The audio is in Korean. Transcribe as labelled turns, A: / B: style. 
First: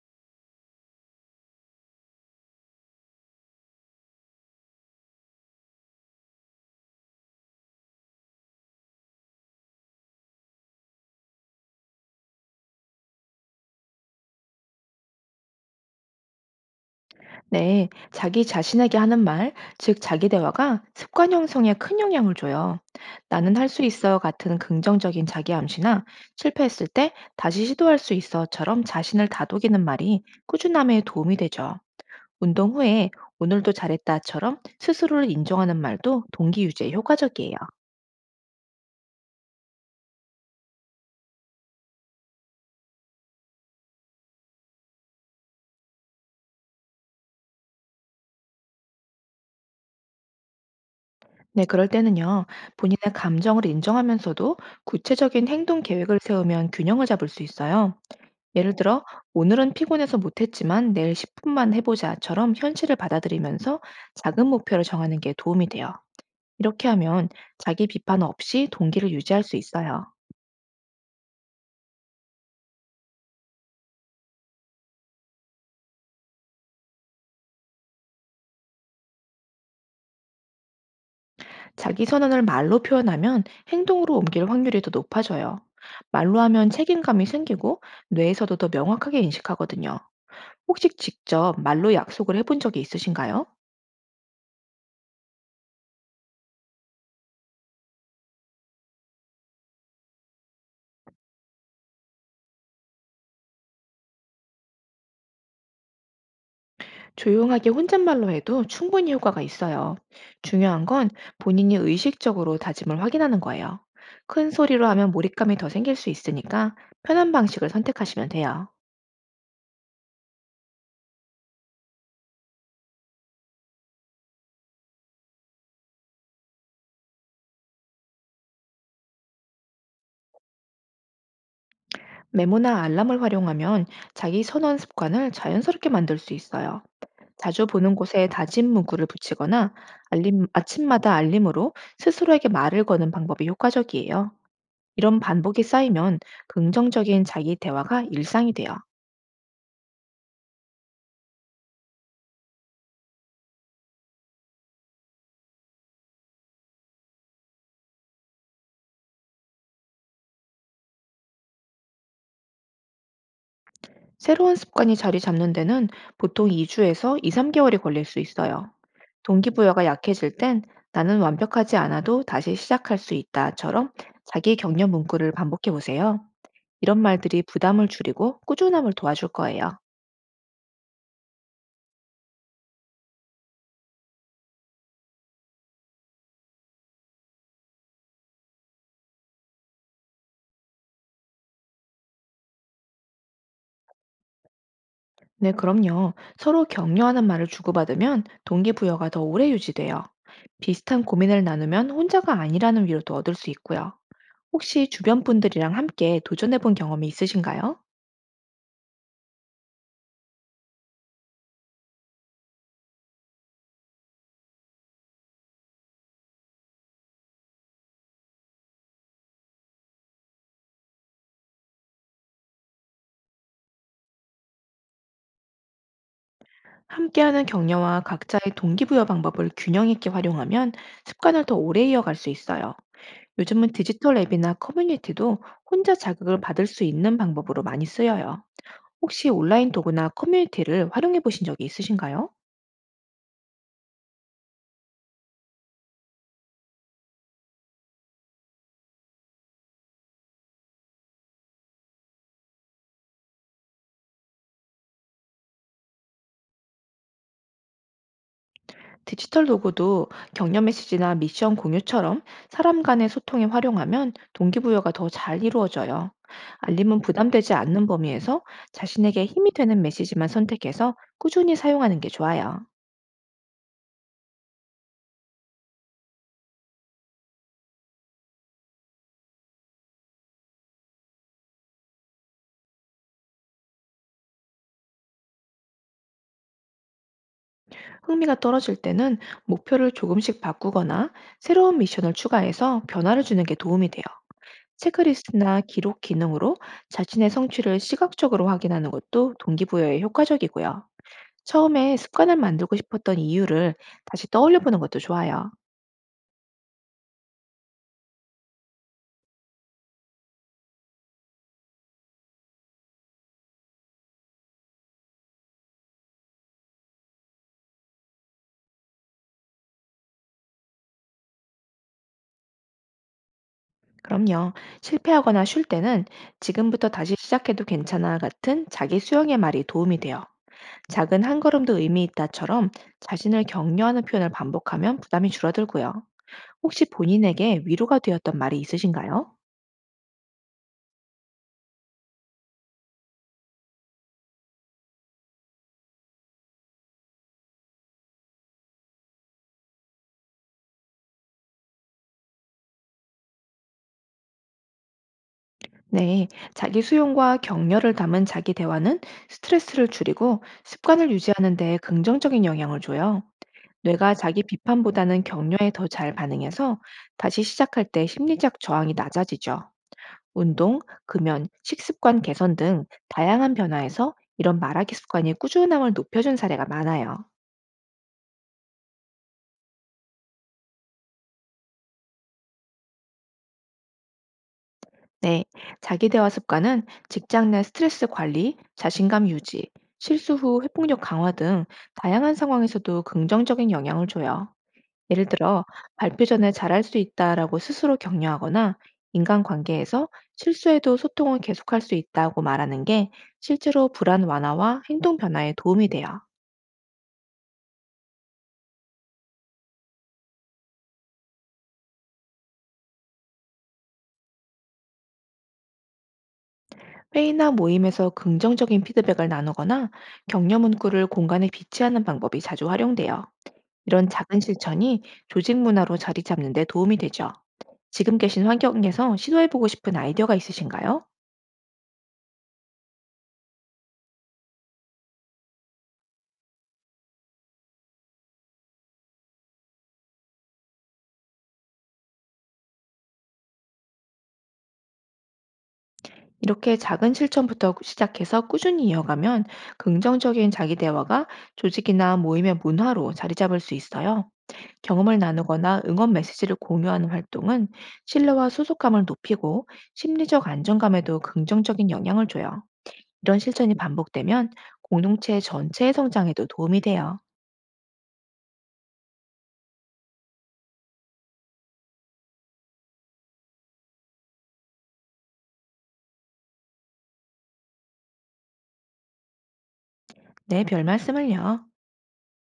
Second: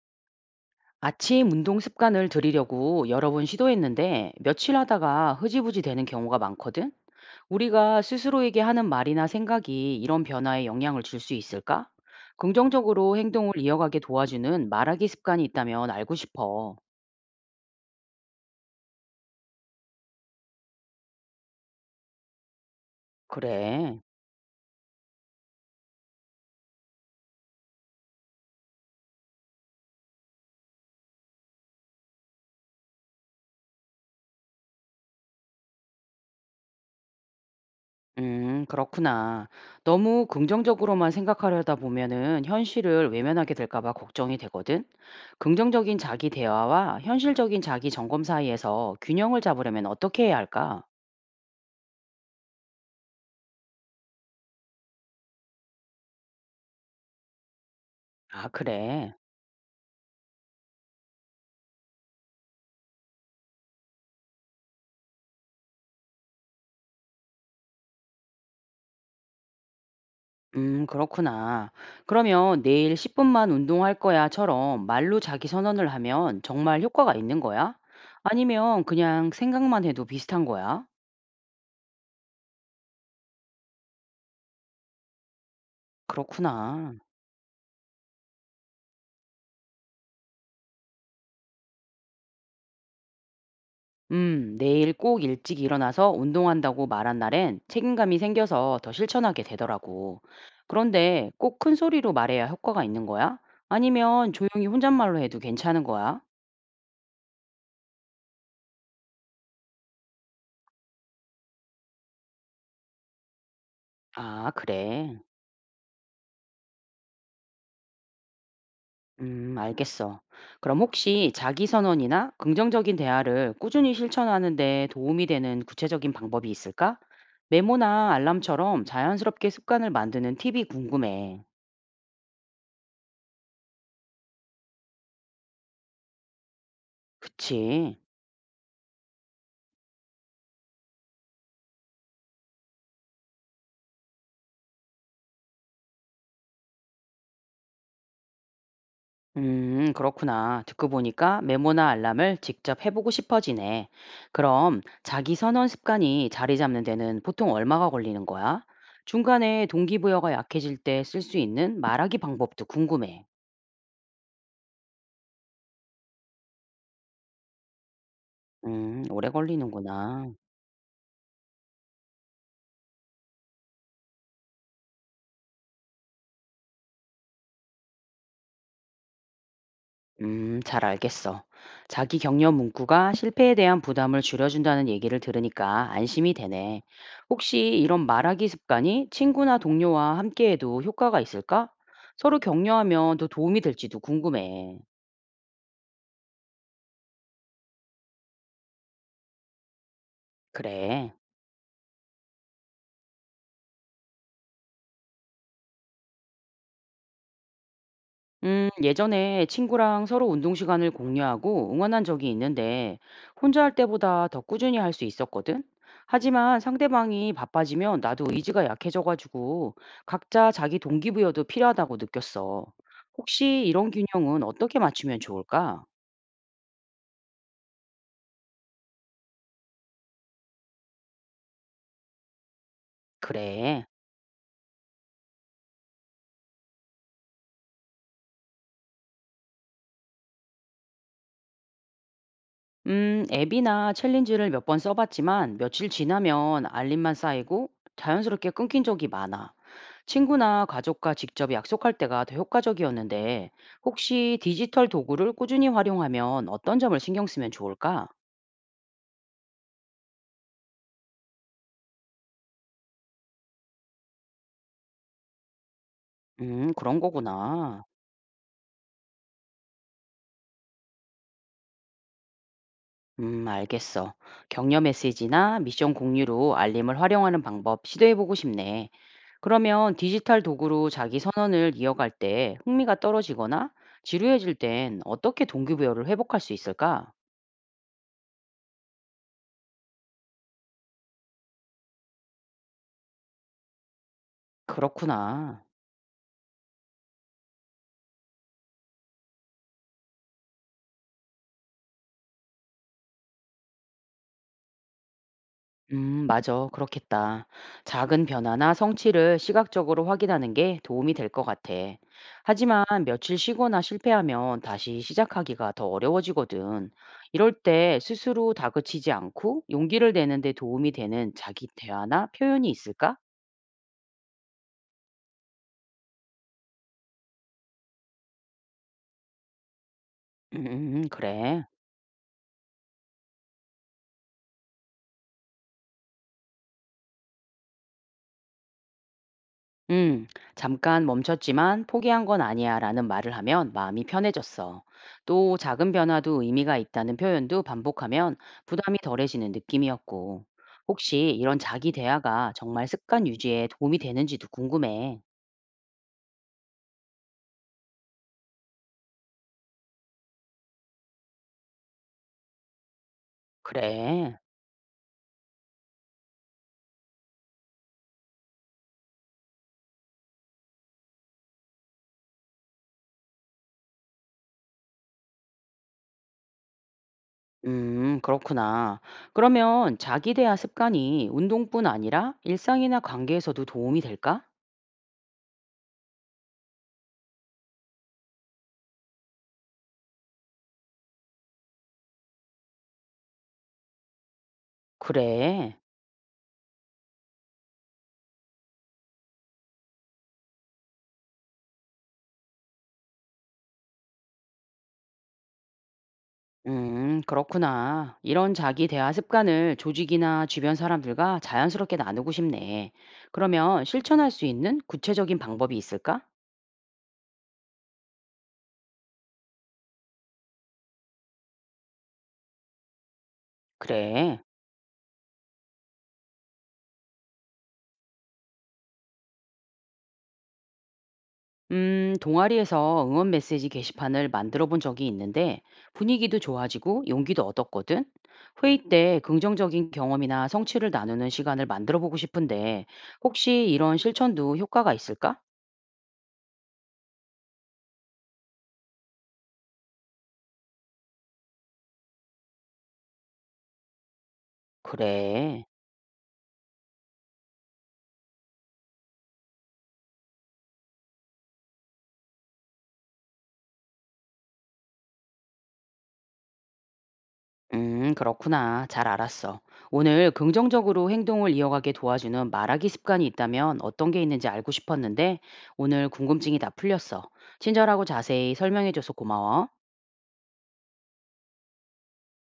A: 아침 운동 습관을 들이려고 여러 번 시도했는데 며칠 하다가 흐지부지 되는 경우가 많거든? 우리가 스스로에게 하는 말이나 생각이 이런 변화에 영향을 줄 수 있을까? 긍정적으로 행동을 이어가게 도와주는 말하기 습관이 있다면 알고 싶어.
B: 네, 자기 자신에게 하는 말, 즉 자기 대화가 습관 형성에 큰 영향을 줘요. 나는 할 수
A: 그래.
B: 있어 같은 긍정적인 자기 암시나 실패했을 때 다시 시도할 수 있어처럼 자신을 다독이는 말이 꾸준함에 도움이 되죠. 운동 후에 오늘도 잘했다처럼 스스로를 인정하는 말도 동기 유지에 효과적이에요.
A: 그렇구나. 너무 긍정적으로만 생각하려다 보면은 현실을 외면하게 될까 봐 걱정이 되거든. 긍정적인 자기 대화와 현실적인 자기 점검 사이에서 균형을 잡으려면 어떻게 해야 할까?
B: 네, 그럴 때는요, 본인의 감정을 인정하면서도 구체적인 행동 계획을 세우면 균형을 잡을 수 있어요.
A: 아,
B: 예를 들어,
A: 그래.
B: 오늘은 피곤해서 못했지만 내일 10분만 해보자처럼 현실을 받아들이면서 작은 목표를 정하는 게 도움이 돼요. 이렇게 하면 자기 비판 없이 동기를 유지할 수 있어요.
A: 그렇구나. 그러면 "내일 10분 분만 운동할 거야."처럼 말로 자기 선언을 하면 정말 효과가 있는 거야? 아니면 그냥 생각만 해도 비슷한 거야?
B: 자기 선언을 말로 표현하면 행동으로 옮길 확률이 더 높아져요. 말로 하면
A: 그렇구나.
B: 책임감이 생기고 뇌에서도 더 명확하게 인식하거든요. 혹시 직접 말로 약속을 해본 적이 있으신가요?
A: "내일 꼭 일찍 일어나서 운동한다."고 말한 날엔 책임감이 생겨서 더 실천하게 되더라고. 그런데 꼭 큰 소리로 말해야 효과가 있는 거야? 아니면 조용히 혼잣말로 해도 괜찮은 거야?
B: 조용하게 혼잣말로 해도 충분히 효과가 있어요. 중요한 건 본인이 의식적으로 다짐을 확인하는 거예요. 큰
A: 아,
B: 소리로 하면
A: 그래.
B: 몰입감이 더 생길 수 있으니까 편한 방식을 선택하시면 돼요.
A: 알겠어. 그럼 혹시 자기 선언이나 긍정적인 대화를 꾸준히 실천하는데 도움이 되는 구체적인 방법이 있을까? 메모나 알람처럼 자연스럽게 습관을 만드는 팁이 궁금해.
B: 메모나 알람을 활용하면 자기 선언 습관을 자연스럽게 만들 수 있어요. 자주 보는
A: 그치?
B: 곳에 다짐 문구를 붙이거나 알림, 아침마다 알림으로 스스로에게 말을 거는 방법이 효과적이에요. 이런 반복이 쌓이면 긍정적인 자기 대화가 일상이 돼요.
A: 그렇구나. 듣고 보니까 메모나 알람을 직접 해보고 싶어지네. 그럼 자기 선언 습관이 자리 잡는 데는 보통 얼마가 걸리는 거야? 중간에 동기부여가 약해질 때 쓸 수 있는 말하기 방법도 궁금해.
B: 새로운 습관이 자리 잡는 데는 보통 2주에서 2, 3개월이 걸릴 수 있어요.
A: 오래
B: 동기부여가
A: 걸리는구나.
B: 약해질 땐 나는 완벽하지 않아도 다시 시작할 수 있다처럼 자기 격려 문구를 반복해 보세요. 이런 말들이 부담을 줄이고 꾸준함을 도와줄 거예요.
A: 잘 알겠어. 자기 격려 문구가 실패에 대한 부담을 줄여준다는 얘기를 들으니까 안심이 되네. 혹시 이런 말하기 습관이 친구나 동료와 함께해도 효과가 있을까? 서로 격려하면 더 도움이 될지도 궁금해.
B: 네, 그럼요. 서로 격려하는 말을 주고받으면 동기부여가 더 오래 유지돼요. 비슷한
A: 그래.
B: 고민을 나누면 혼자가 아니라는 위로도 얻을 수 있고요. 혹시 주변 분들이랑 함께 도전해 본 경험이 있으신가요?
A: 예전에 친구랑 서로 운동 시간을 공유하고 응원한 적이 있는데 혼자 할 때보다 더 꾸준히 할 수 있었거든. 하지만 상대방이 바빠지면 나도 의지가 약해져가지고 각자 자기 동기부여도 필요하다고 느꼈어. 혹시 이런 균형은 어떻게 맞추면 좋을까?
B: 함께하는 격려와 각자의 동기부여 방법을 균형 있게 활용하면 습관을 더 오래 이어갈 수 있어요. 요즘은
A: 그래.
B: 디지털 앱이나 커뮤니티도 혼자 자극을 받을 수 있는 방법으로 많이 쓰여요. 혹시 온라인 도구나 커뮤니티를 활용해 보신 적이 있으신가요?
A: 앱이나 챌린지를 몇 번 써봤지만 며칠 지나면 알림만 쌓이고 자연스럽게 끊긴 적이 많아. 친구나 가족과 직접 약속할 때가 더 효과적이었는데 혹시 디지털 도구를 꾸준히 활용하면 어떤 점을 신경 쓰면 좋을까?
B: 디지털 도구도 격려 메시지나 미션 공유처럼 사람 간의 소통에 활용하면 동기부여가 더 잘 이루어져요.
A: 그런
B: 알림은 부담되지
A: 거구나.
B: 않는 범위에서 자신에게 힘이 되는 메시지만 선택해서 꾸준히 사용하는 게 좋아요.
A: 알겠어. 격려 메시지나 미션 공유로 알림을 활용하는 방법 시도해보고 싶네. 그러면 디지털 도구로 자기 선언을 이어갈 때 흥미가 떨어지거나 지루해질 땐 어떻게 동기부여를 회복할 수 있을까?
B: 흥미가 떨어질 때는 목표를 조금씩 바꾸거나 새로운 미션을 추가해서 변화를 주는 게 도움이 돼요. 체크리스트나
A: 그렇구나.
B: 기록 기능으로 자신의 성취를 시각적으로 확인하는 것도 동기부여에 효과적이고요. 처음에 습관을 만들고 싶었던 이유를 다시 떠올려 보는 것도 좋아요.
A: 맞아. 그렇겠다. 작은 변화나 성취를 시각적으로 확인하는 게 도움이 될 것 같아. 하지만 며칠 쉬거나 실패하면 다시 시작하기가 더 어려워지거든. 이럴 때 스스로 다그치지 않고 용기를 내는 데 도움이 되는 자기 대화나 표현이 있을까?
B: 그럼요. 실패하거나 쉴 때는 지금부터 다시 시작해도 괜찮아 같은 자기 수용의 말이 도움이 돼요. 작은 한
A: 그래.
B: 걸음도 의미 있다처럼 자신을 격려하는 표현을 반복하면 부담이 줄어들고요. 혹시 본인에게 위로가 되었던 말이 있으신가요?
A: 음, 잠깐 멈췄지만 포기한 건 아니야 라는 말을 하면 마음이 편해졌어. 또 작은 변화도 의미가 있다는 표현도 반복하면 부담이 덜해지는 느낌이었고. 혹시 이런 자기 대화가 정말 습관 유지에 도움이 되는지도 궁금해.
B: 네, 자기 수용과 격려를 담은 자기 대화는 스트레스를 줄이고 습관을 유지하는 데 긍정적인 영향을 줘요. 뇌가
A: 그래.
B: 자기 비판보다는 격려에 더 잘 반응해서 다시 시작할 때 심리적 저항이 낮아지죠. 운동, 금연, 식습관 개선 등 다양한 변화에서 이런 말하기 습관이 꾸준함을 높여준 사례가 많아요.
A: 그렇구나. 그러면 자기 대화 습관이 운동뿐 아니라 일상이나 관계에서도 도움이 될까?
B: 네, 자기대화 습관은 직장 내 스트레스 관리, 자신감 유지, 실수 후 회복력 강화 등 다양한 상황에서도 긍정적인 영향을 줘요. 예를 들어,
A: 그래.
B: 발표 전에 잘할 수 있다라고 스스로 격려하거나 인간관계에서 실수해도 소통을 계속할 수 있다고 말하는 게 실제로 불안 완화와 행동 변화에 도움이 돼요.
A: 그렇구나. 이런 자기 대화 습관을 조직이나 주변 사람들과 자연스럽게 나누고 싶네. 그러면 실천할 수 있는 구체적인 방법이 있을까?
B: 회의나 모임에서 긍정적인 피드백을 나누거나 격려 문구를 공간에 비치하는 방법이 자주 활용돼요. 이런
A: 그래.
B: 작은 실천이 조직 문화로 자리 잡는 데 도움이 되죠. 지금 계신 환경에서 시도해보고 싶은 아이디어가 있으신가요?
A: 동아리에서 응원 메시지 게시판을 만들어 본 적이 있는데 분위기도 좋아지고 용기도 얻었거든. 회의 때 긍정적인 경험이나 성취를 나누는 시간을 만들어 보고 싶은데 혹시 이런 실천도 효과가 있을까?
B: 이렇게 작은 실천부터 시작해서 꾸준히 이어가면 긍정적인 자기 대화가 조직이나 모임의 문화로 자리 잡을 수 있어요. 경험을
A: 그래.
B: 나누거나 응원 메시지를 공유하는 활동은 신뢰와 소속감을 높이고 심리적 안정감에도 긍정적인 영향을 줘요. 이런 실천이 반복되면 공동체 전체의 성장에도 도움이 돼요.
A: 그렇구나. 잘 알았어. 오늘 긍정적으로 행동을 이어가게 도와주는 말하기 습관이 있다면 어떤 게 있는지 알고 싶었는데 오늘 궁금증이 다 풀렸어. 친절하고 자세히 설명해줘서 고마워.
B: 네, 별 말씀을요.